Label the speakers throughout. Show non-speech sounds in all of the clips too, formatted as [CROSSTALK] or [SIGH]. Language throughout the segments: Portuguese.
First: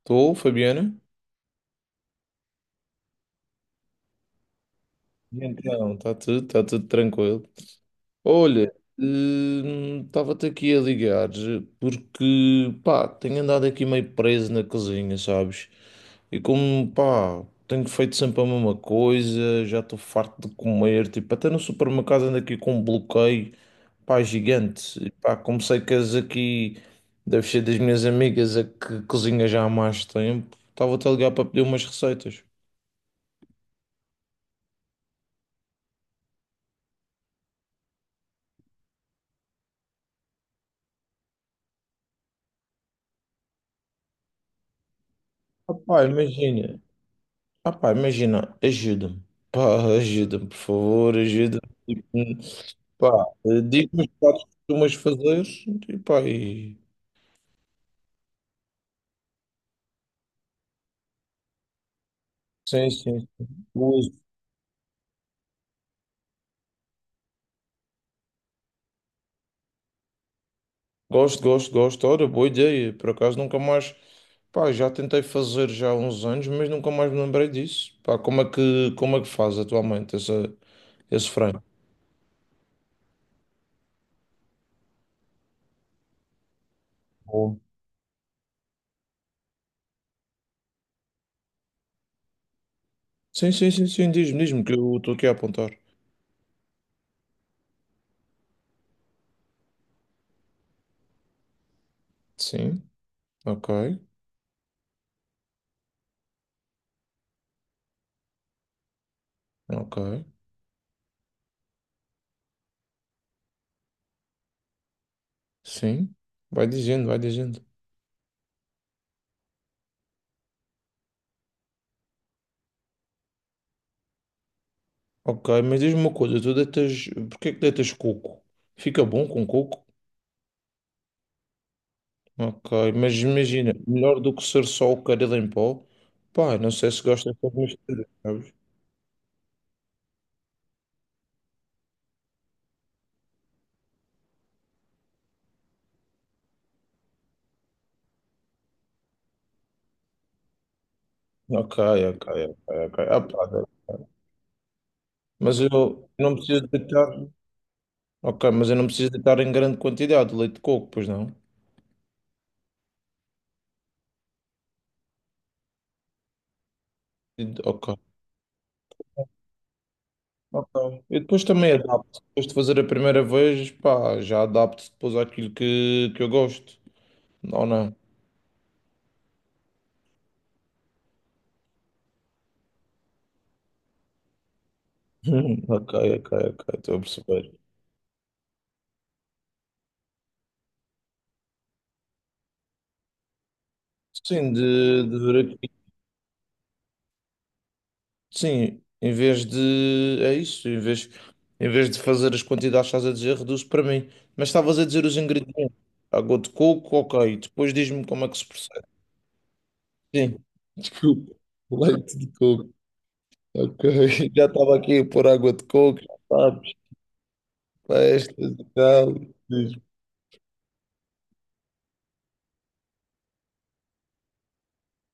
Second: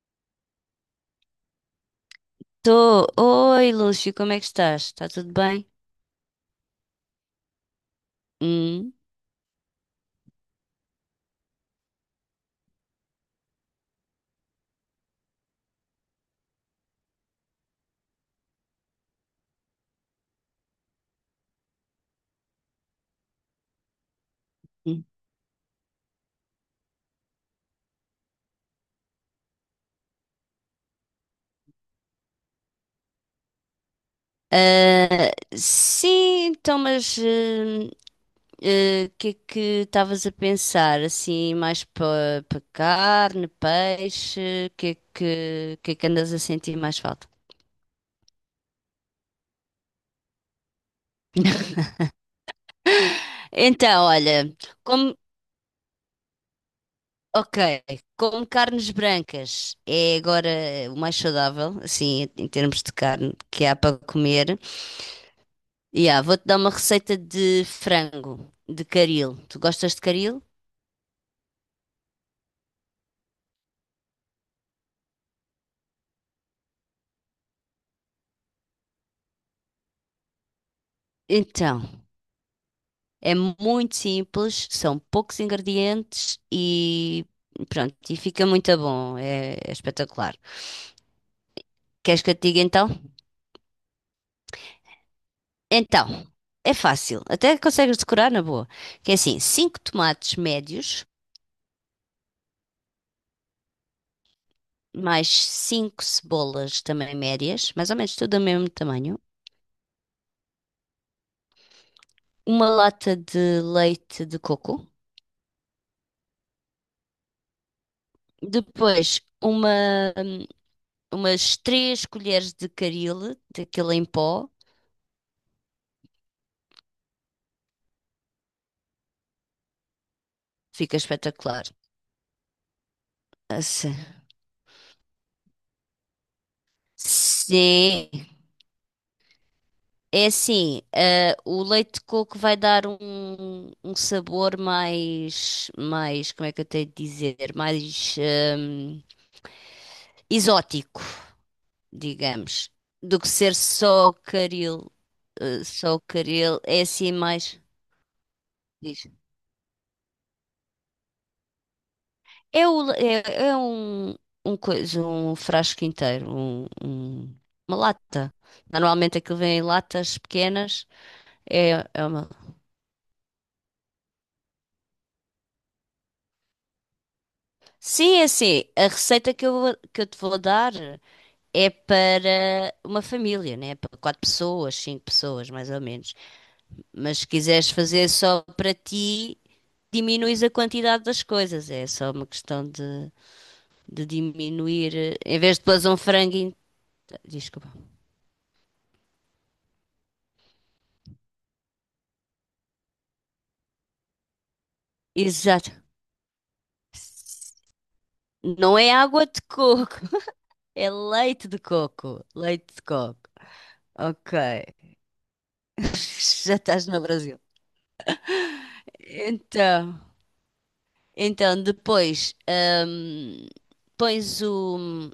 Speaker 1: Estou, Fabiana?
Speaker 2: Tô. Oi, Lúcio, como é que estás? Está tudo
Speaker 1: E
Speaker 2: bem?
Speaker 1: Então, está tudo tranquilo. Olha,
Speaker 2: Hum.
Speaker 1: estava-te aqui a ligar porque, pá, tenho andado aqui meio preso na cozinha, sabes? E como, pá, tenho feito sempre a mesma coisa, já estou farto de comer, tipo, até no supermercado ando aqui com um bloqueio, pá, gigante.
Speaker 2: Hum.
Speaker 1: E, pá, como sei que és aqui, deve ser das minhas amigas a que cozinha já há mais tempo, estava-te a ligar para pedir umas receitas.
Speaker 2: Ah, sim, então, mas o que é que estavas a pensar? Assim, mais para carne, peixe, o que é
Speaker 1: Ah,
Speaker 2: que, o que é
Speaker 1: pá,
Speaker 2: que andas a sentir
Speaker 1: imagina.
Speaker 2: mais falta?
Speaker 1: Ah, pá, imagina, ajuda-me. Pá, ajuda-me, por favor, ajuda-me.
Speaker 2: [LAUGHS]
Speaker 1: Pá, diz-me
Speaker 2: Então,
Speaker 1: os pratos que
Speaker 2: olha,
Speaker 1: costumas
Speaker 2: como,
Speaker 1: fazer. E, pá, e...
Speaker 2: ok, como carnes brancas é agora o mais saudável, assim, em termos
Speaker 1: Sim,
Speaker 2: de
Speaker 1: sim.
Speaker 2: carne que há para
Speaker 1: Gosto,
Speaker 2: comer. Yeah, vou-te dar uma receita de frango, de caril. Tu gostas de caril?
Speaker 1: gosto, gosto. Gosto. Ora, boa ideia. Por acaso nunca mais. Pá, já tentei fazer já há uns anos, mas nunca mais me lembrei disso. Pá, como é que faz atualmente essa, esse frango?
Speaker 2: Então, é muito simples, são poucos ingredientes e
Speaker 1: Bom.
Speaker 2: pronto, e fica muito bom, é espetacular. Queres que eu te diga então?
Speaker 1: Sim, sim, sim, sim. Diz-me, diz-me que eu estou aqui a apontar.
Speaker 2: Então, é fácil, até consegues decorar na boa. Que é assim, 5 tomates médios,
Speaker 1: Sim, ok,
Speaker 2: mais 5 cebolas também médias, mais ou menos tudo do mesmo tamanho,
Speaker 1: ok.
Speaker 2: uma lata de leite de coco,
Speaker 1: Sim, vai dizendo, vai dizendo.
Speaker 2: depois umas três colheres de caril, daquele em pó,
Speaker 1: Ok, mas diz-me uma coisa, tu deitas, porque é que deitas coco? Fica bom com coco?
Speaker 2: fica espetacular.
Speaker 1: Ok, mas imagina,
Speaker 2: Assim.
Speaker 1: melhor do que ser só o caril em pó? Pá, não sei se gostas de mistura,
Speaker 2: Sim,
Speaker 1: sabes?
Speaker 2: é assim, o leite de coco vai dar um sabor mais, como é que eu tenho de dizer, mais exótico,
Speaker 1: Ok, ok, ok,
Speaker 2: digamos,
Speaker 1: ok.
Speaker 2: do
Speaker 1: Ah,
Speaker 2: que ser
Speaker 1: pá,
Speaker 2: só caril,
Speaker 1: mas eu não preciso
Speaker 2: é
Speaker 1: deitar,
Speaker 2: assim mais...
Speaker 1: ok, mas eu não preciso deitar em grande quantidade de leite de coco, pois não?
Speaker 2: É, o- é- é um, coisa, um frasco inteiro, um- um- uma
Speaker 1: Ok,
Speaker 2: lata. Normalmente aquilo vem em latas pequenas.
Speaker 1: ok. Eu depois também
Speaker 2: É
Speaker 1: adapto,
Speaker 2: uma...
Speaker 1: depois de fazer a primeira vez, pá, já adapto depois àquilo que eu gosto, ou não?
Speaker 2: Sim, é assim. A receita que eu te vou dar é para uma família, né? Para quatro pessoas, cinco pessoas,
Speaker 1: [LAUGHS]
Speaker 2: mais ou
Speaker 1: Ok,
Speaker 2: menos.
Speaker 1: ok, ok, estou a
Speaker 2: Mas se
Speaker 1: perceber.
Speaker 2: quiseres fazer só para ti, diminuis a quantidade das coisas. É só uma questão de
Speaker 1: Sim,
Speaker 2: diminuir.
Speaker 1: de ver
Speaker 2: Em vez de
Speaker 1: aqui.
Speaker 2: pôr um frango. Desculpa.
Speaker 1: Sim, em vez de. É isso, em vez de fazer as quantidades que estás a dizer, reduz para mim. Mas estavas a dizer os
Speaker 2: Exato.
Speaker 1: ingredientes. Água de coco, ok. Depois diz-me como é que se
Speaker 2: Não é
Speaker 1: processa.
Speaker 2: água de coco,
Speaker 1: Sim,
Speaker 2: [LAUGHS] é
Speaker 1: desculpa.
Speaker 2: leite de
Speaker 1: Leite
Speaker 2: coco.
Speaker 1: de coco,
Speaker 2: Leite de coco.
Speaker 1: ok. [LAUGHS]
Speaker 2: Ok.
Speaker 1: Já estava aqui a pôr água de coco, já
Speaker 2: [LAUGHS] Já
Speaker 1: sabes,
Speaker 2: estás no Brasil.
Speaker 1: festas e tal. Diz-me.
Speaker 2: Então, então, depois hum, pões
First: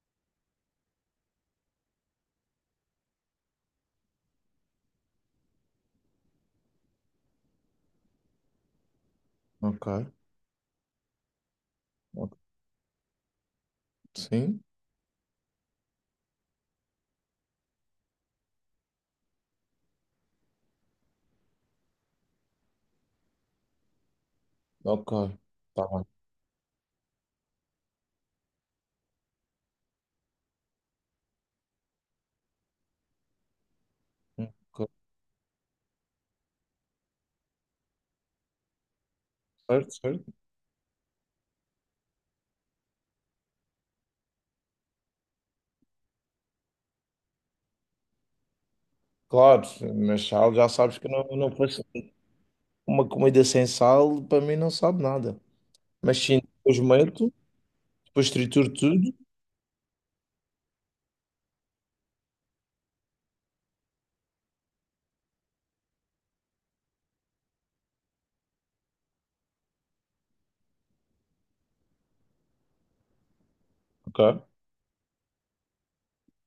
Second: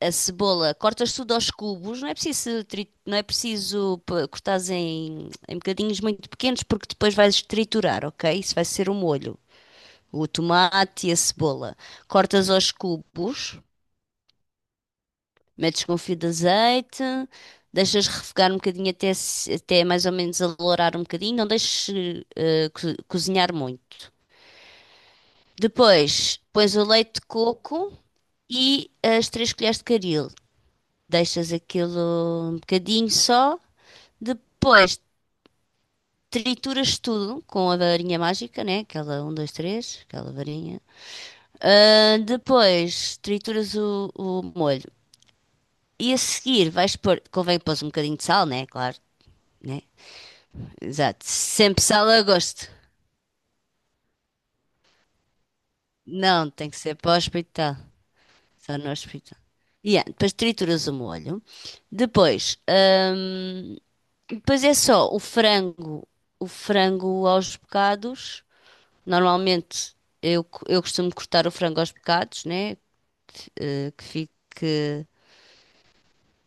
Speaker 2: a cebola, cortas tudo aos cubos, não é preciso, cortares em bocadinhos muito pequenos porque depois vais triturar, ok? Isso vai ser o molho.
Speaker 1: Ok,
Speaker 2: O tomate e a cebola.
Speaker 1: ok.
Speaker 2: Cortas aos cubos.
Speaker 1: Sim,
Speaker 2: Metes com o fio de azeite, deixas refogar um bocadinho até, se- até mais ou menos alourar um bocadinho, não deixes cozinhar muito.
Speaker 1: ok. Está bem.
Speaker 2: Depois pões o leite de coco e as três colheres de caril. Deixas aquilo um bocadinho só.
Speaker 1: Ok,
Speaker 2: Depois trituras tudo com a varinha mágica, né? Aquela um 2
Speaker 1: certo,
Speaker 2: três,
Speaker 1: certo.
Speaker 2: aquela varinha. Ah, depois trituras o molho. E a seguir vais pôr, convém pôr um bocadinho de sal, né? Claro.
Speaker 1: Claro,
Speaker 2: Né?
Speaker 1: mas já sabes que eu
Speaker 2: Exato.
Speaker 1: não faço
Speaker 2: Sempre sala a gosto.
Speaker 1: uma comida sem sal, para mim, não sabe nada. Mas sim,
Speaker 2: Não, tem que
Speaker 1: depois
Speaker 2: ser para o
Speaker 1: meto,
Speaker 2: hospital.
Speaker 1: depois trituro
Speaker 2: Só no
Speaker 1: tudo.
Speaker 2: hospital. E depois trituras o molho. Depois, hum, depois, é só o frango aos bocados. Normalmente eu costumo cortar o frango aos bocados, né? Que
Speaker 1: Ok.
Speaker 2: fique,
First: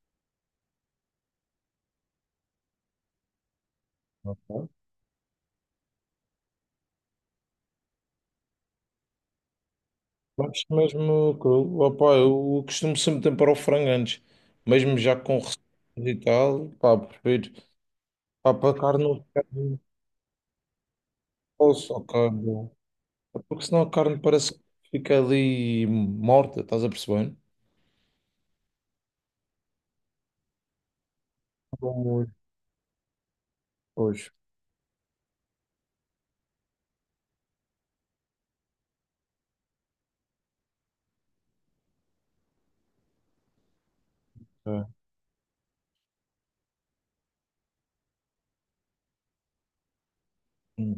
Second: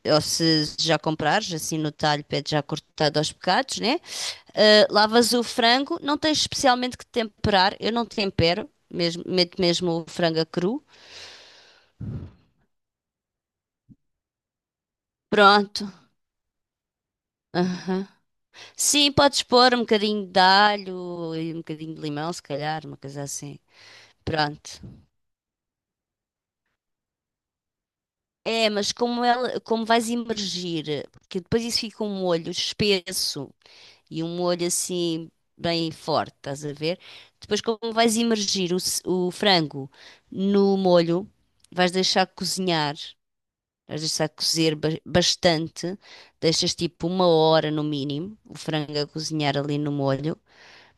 Speaker 2: ou se já comprares, assim no talho, pede já cortado aos bocados, né?
Speaker 1: Ok.
Speaker 2: Lavas o frango, não tens especialmente que temperar. Eu não tempero, mesmo, meto mesmo o frango a
Speaker 1: Mas
Speaker 2: cru.
Speaker 1: mesmo cru. Opa, eu costumo sempre temperar o frango antes. Mesmo já com receitas
Speaker 2: Pronto.
Speaker 1: e tal, pá, prefiro.
Speaker 2: Aham.
Speaker 1: Pá, para a carne
Speaker 2: Sim,
Speaker 1: não
Speaker 2: podes
Speaker 1: ficar
Speaker 2: pôr um bocadinho de alho e um
Speaker 1: posso,
Speaker 2: bocadinho de
Speaker 1: ok.
Speaker 2: limão, se
Speaker 1: Bom.
Speaker 2: calhar, uma coisa
Speaker 1: É
Speaker 2: assim.
Speaker 1: porque senão a carne parece que
Speaker 2: Pronto.
Speaker 1: fica ali morta, estás a perceber?
Speaker 2: É, mas como vais imergir, porque depois isso
Speaker 1: Bom,
Speaker 2: fica um
Speaker 1: muito,
Speaker 2: molho espesso e
Speaker 1: pois.
Speaker 2: um molho assim bem forte, estás a ver? Depois como vais imergir o frango no molho, vais deixar cozinhar. Mas deixa cozer
Speaker 1: Ok.
Speaker 2: bastante, deixas tipo 1 hora no mínimo o frango a cozinhar ali no molho,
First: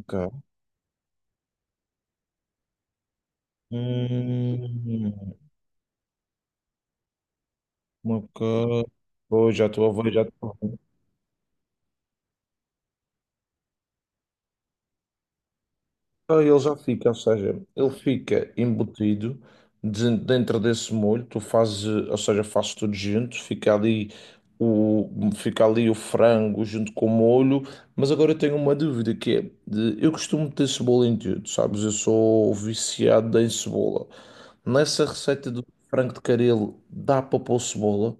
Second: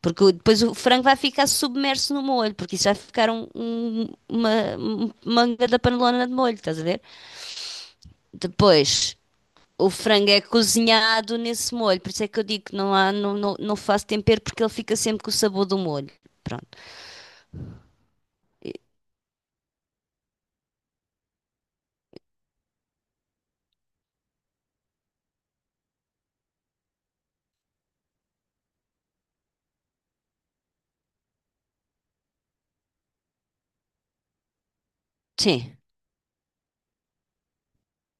Speaker 2: porque depois o frango vai ficar submerso no molho, porque isso vai ficar um, um- uma um-
Speaker 1: Hum,
Speaker 2: manga da panelona de molho, estás a ver?
Speaker 1: ok.
Speaker 2: Depois
Speaker 1: Pois, já
Speaker 2: o
Speaker 1: estou a ver, já
Speaker 2: frango é
Speaker 1: estou.
Speaker 2: cozinhado nesse molho, por isso é que eu digo que não há, não faço tempero porque ele fica sempre com o sabor do molho.
Speaker 1: Então, ele
Speaker 2: Pronto.
Speaker 1: já fica, ou seja, ele fica embutido dentro desse molho, tu fazes, ou seja, fazes tudo junto, o, fica ali o frango junto com o molho, mas agora eu tenho uma dúvida que é, eu costumo ter cebola em tudo, sabes? Eu sou viciado em cebola. Nessa receita do
Speaker 2: Sim.
Speaker 1: frango de caril dá para pôr cebola?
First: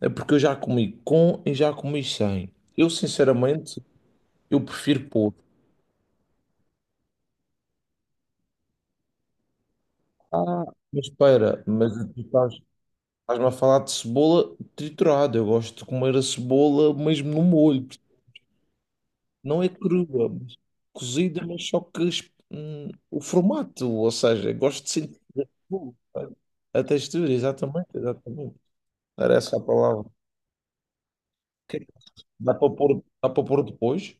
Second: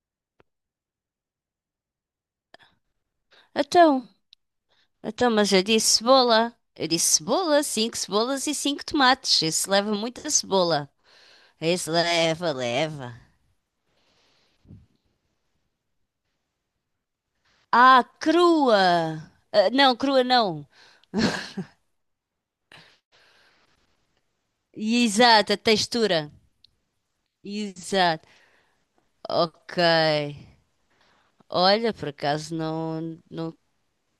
Speaker 1: É porque eu já comi com e já comi sem. Eu, sinceramente,
Speaker 2: Então,
Speaker 1: eu prefiro
Speaker 2: então,
Speaker 1: pôr.
Speaker 2: mas eu disse cebola. Eu disse cebola, cinco cebolas e cinco tomates. Isso leva muita
Speaker 1: Ah,
Speaker 2: cebola.
Speaker 1: mas espera,
Speaker 2: Isso
Speaker 1: mas tu
Speaker 2: leva,
Speaker 1: estás
Speaker 2: leva.
Speaker 1: Estás-me a falar de cebola triturada. Eu gosto de comer a cebola mesmo no molho.
Speaker 2: Ah, crua!
Speaker 1: Não é
Speaker 2: Ah, não, crua
Speaker 1: crua, mas
Speaker 2: não.
Speaker 1: cozida, mas só que o formato, ou seja, eu gosto de sentir a
Speaker 2: Exato, a
Speaker 1: cebola,
Speaker 2: textura.
Speaker 1: sabe? A textura, exatamente,
Speaker 2: Exato.
Speaker 1: exatamente. Era essa a
Speaker 2: Ok.
Speaker 1: palavra. Que-
Speaker 2: Olha, por acaso
Speaker 1: Dá para pôr depois?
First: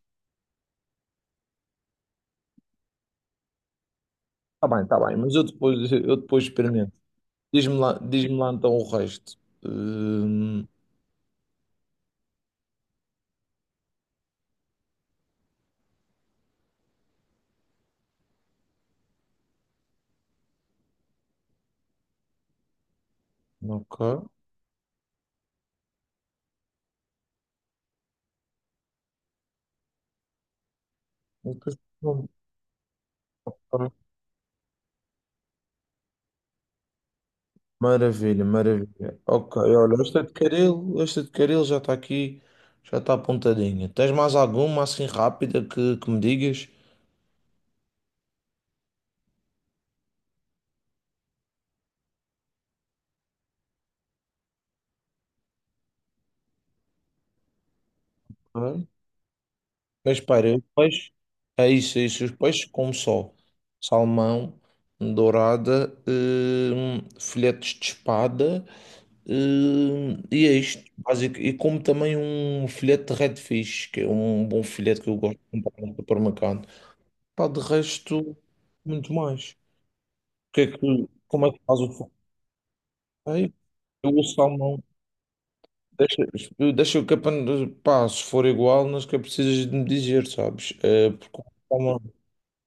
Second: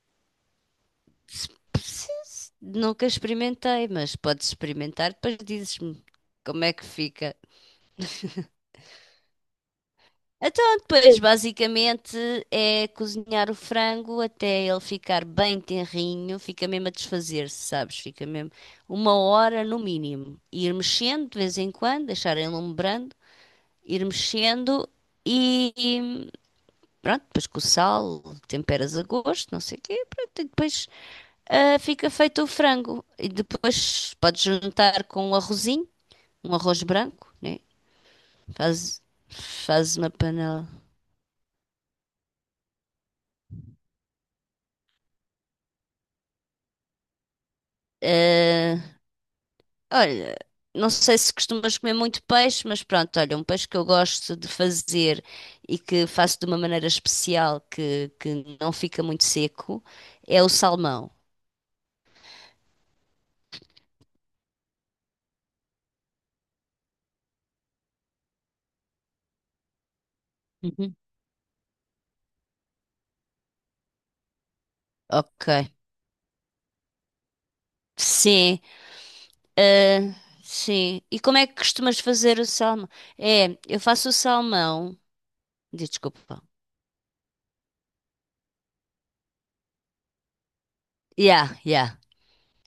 Speaker 2: nunca experimentei, mas podes
Speaker 1: Está
Speaker 2: experimentar,
Speaker 1: bem, mas
Speaker 2: depois dizes-me
Speaker 1: eu depois
Speaker 2: como é que
Speaker 1: experimento.
Speaker 2: fica.
Speaker 1: Diz-me lá então o resto. Hum,
Speaker 2: Então, depois, basicamente, é cozinhar o frango até ele ficar bem tenrinho, fica mesmo a desfazer-se, sabes? Fica mesmo 1 hora no mínimo. Ir mexendo de vez em quando, deixar ele enlumbrando, ir
Speaker 1: ok.
Speaker 2: mexendo e pronto, depois com o sal, temperas a gosto, não sei o quê, pronto, e depois fica feito o frango. E depois podes juntar com um arrozinho, um arroz branco, né?
Speaker 1: Maravilha,
Speaker 2: Faz,
Speaker 1: maravilha. Ok,
Speaker 2: faz
Speaker 1: olha,
Speaker 2: uma
Speaker 1: esta de
Speaker 2: panela.
Speaker 1: caril, esta de caril já está aqui, já está apontadinha. Tens mais alguma assim rápida que me digas?
Speaker 2: ah, Olha, não sei se costumas comer muito peixe, mas pronto, olha, um peixe que eu gosto de fazer e que faço de uma maneira especial que não
Speaker 1: Ok.
Speaker 2: fica muito seco
Speaker 1: Mas
Speaker 2: é o
Speaker 1: espera, os peixes,
Speaker 2: salmão.
Speaker 1: é isso, é isso. Os peixes como só salmão, dourada, filetes de espada, e é isto,
Speaker 2: Uhum.
Speaker 1: básico. E como também um filete de redfish, que é um bom filete que eu gosto
Speaker 2: Ok.
Speaker 1: de comprar no supermercado. Pá, de resto,
Speaker 2: Sim,
Speaker 1: muito mais.
Speaker 2: ah, sim. E como
Speaker 1: Como
Speaker 2: é
Speaker 1: é
Speaker 2: que
Speaker 1: que faz o
Speaker 2: costumas fazer o salmão?
Speaker 1: formateio?
Speaker 2: É, eu faço o
Speaker 1: Eu o salmão.
Speaker 2: salmão. Desculpa.
Speaker 1: Deixa, deixa o capa, pá, se for igual, não sequer precisas de me dizer, sabes? Porque
Speaker 2: Yeah, yeah.
Speaker 1: salmão,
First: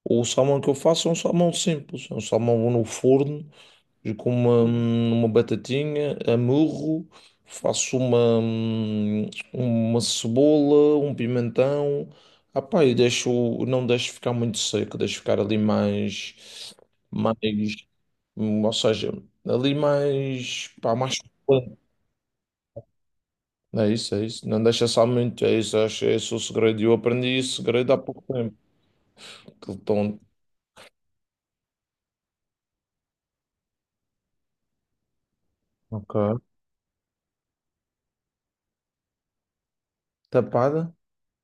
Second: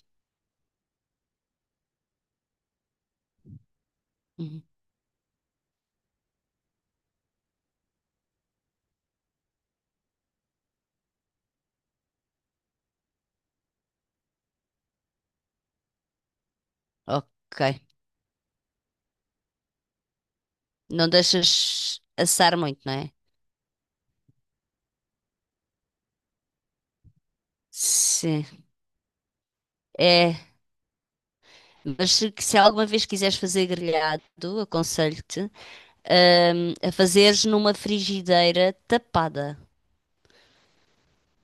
Speaker 1: o salmão que eu faço é um salmão simples, é um salmão no forno. E com
Speaker 2: Uhum.
Speaker 1: uma batatinha, amurro, faço uma cebola, um pimentão. Ah pá, e deixo, não deixo ficar muito seco, deixo ficar ali mais,
Speaker 2: Ok.
Speaker 1: mais, ou seja, ali mais, pá,
Speaker 2: Não
Speaker 1: mais suculento.
Speaker 2: deixas assar muito, não é?
Speaker 1: É isso, é isso. Não deixa só muito, é isso, acho, é esse o segredo. Eu aprendi esse segredo há pouco
Speaker 2: Sim.
Speaker 1: tempo. Aquele tom.
Speaker 2: É. Mas se alguma vez quiseres fazer grelhado, aconselho-te,
Speaker 1: Ok.
Speaker 2: a fazeres numa frigideira tapada.
Speaker 1: Tapada?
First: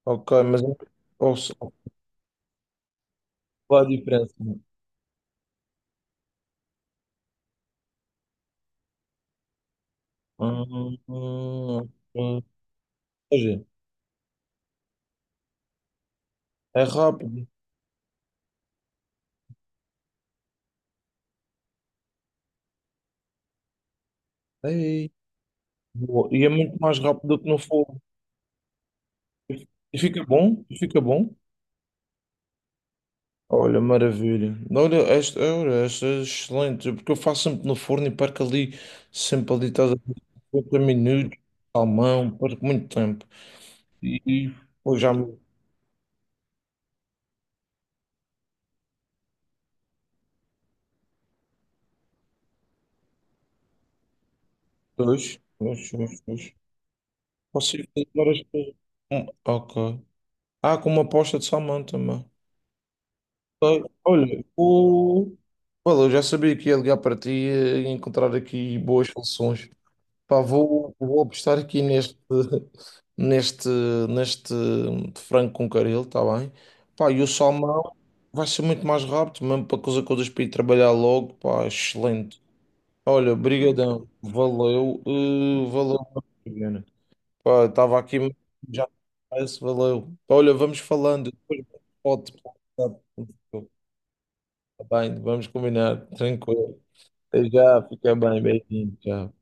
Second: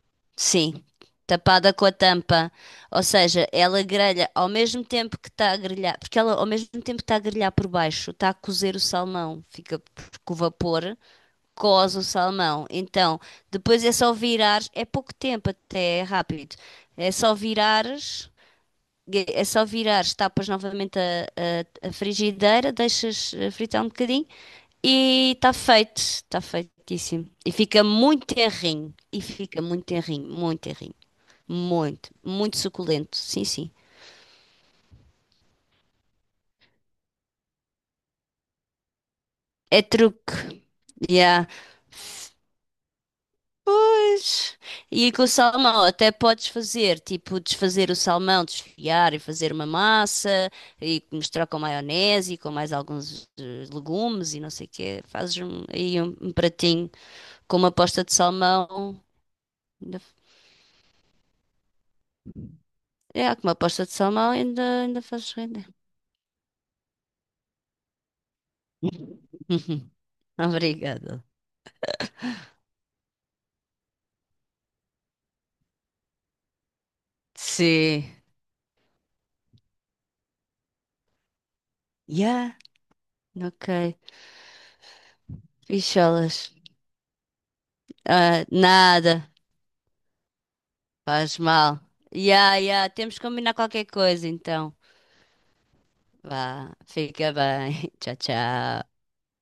Speaker 1: Ok, mas
Speaker 2: Sim,
Speaker 1: é-
Speaker 2: tapada com a tampa. Ou seja, ela
Speaker 1: qual é a
Speaker 2: grelha
Speaker 1: diferença?
Speaker 2: ao mesmo tempo que está a grelhar, porque ela ao mesmo tempo que está a grelhar por baixo, está a cozer o salmão, fica com o
Speaker 1: Hum,
Speaker 2: vapor,
Speaker 1: hum,
Speaker 2: coze o
Speaker 1: hum.
Speaker 2: salmão. Então,
Speaker 1: Ou seja,
Speaker 2: depois é só virar, é pouco tempo até, é rápido.
Speaker 1: é
Speaker 2: É só
Speaker 1: rápido.
Speaker 2: virares que É só virares, tapas novamente a frigideira, deixas fritar um bocadinho
Speaker 1: Ei,
Speaker 2: e está feito.
Speaker 1: boa.
Speaker 2: Está
Speaker 1: E é muito mais
Speaker 2: feitíssimo.
Speaker 1: rápido que
Speaker 2: E
Speaker 1: no
Speaker 2: fica
Speaker 1: fogo.
Speaker 2: muito terrinho. E fica muito
Speaker 1: E fica
Speaker 2: terrinho, muito
Speaker 1: bom, e
Speaker 2: terrinho.
Speaker 1: fica bom.
Speaker 2: Muito, muito suculento. Sim, sim.
Speaker 1: Olha, maravilha. Olha, esta é excelente, porque eu faço sempre no forno e perco ali, sempre ali,
Speaker 2: É
Speaker 1: estás a ver,
Speaker 2: truque.
Speaker 1: 50 minutos,
Speaker 2: Yeah.
Speaker 1: salmão, perco muito tempo. E,
Speaker 2: Pois.
Speaker 1: pô,
Speaker 2: E
Speaker 1: já
Speaker 2: com o
Speaker 1: me.
Speaker 2: salmão, até podes fazer, tipo, desfazer o salmão, desfiar e fazer uma massa e misturar com maionese e com mais alguns legumes e não sei o quê.
Speaker 1: Dois,
Speaker 2: Fazes um-
Speaker 1: dois,
Speaker 2: aí um,
Speaker 1: dois,
Speaker 2: um
Speaker 1: dois.
Speaker 2: pratinho com uma
Speaker 1: Posso ir
Speaker 2: posta
Speaker 1: fazer
Speaker 2: de
Speaker 1: várias coisas.
Speaker 2: salmão. Ainda,
Speaker 1: Ok. Ah, com uma posta de salmão também.
Speaker 2: com uma
Speaker 1: Sei.
Speaker 2: posta de salmão
Speaker 1: Olha,
Speaker 2: ainda fazes
Speaker 1: o...
Speaker 2: render.
Speaker 1: Olha, eu já sabia que ia ligar para ti e encontrar aqui boas soluções.
Speaker 2: [LAUGHS]
Speaker 1: Pá, vou, vou
Speaker 2: Obrigada.
Speaker 1: apostar aqui neste, [LAUGHS] neste, neste frango com caril, está bem? Pá, e o salmão
Speaker 2: Sim.
Speaker 1: vai ser muito mais rápido, mesmo para coisas para ir trabalhar logo, pá, excelente.
Speaker 2: Yeah.
Speaker 1: Olha,
Speaker 2: Ok.
Speaker 1: brigadão, valeu, valeu.
Speaker 2: Bicholas.
Speaker 1: Juliana. Pá, estava aqui,
Speaker 2: Ah,
Speaker 1: já,
Speaker 2: nada.
Speaker 1: parece, valeu. Olha, vamos falando,
Speaker 2: Faz
Speaker 1: depois,
Speaker 2: mal. Yeah, yeah. Temos que combinar
Speaker 1: pode.
Speaker 2: qualquer coisa, então.
Speaker 1: Tá bem, vamos combinar.
Speaker 2: Vá,
Speaker 1: Tranquilo.
Speaker 2: fica
Speaker 1: Até já,
Speaker 2: bem. [LAUGHS]
Speaker 1: fica
Speaker 2: Tchau,
Speaker 1: bem. Beijinho.
Speaker 2: tchau.
Speaker 1: Tchau.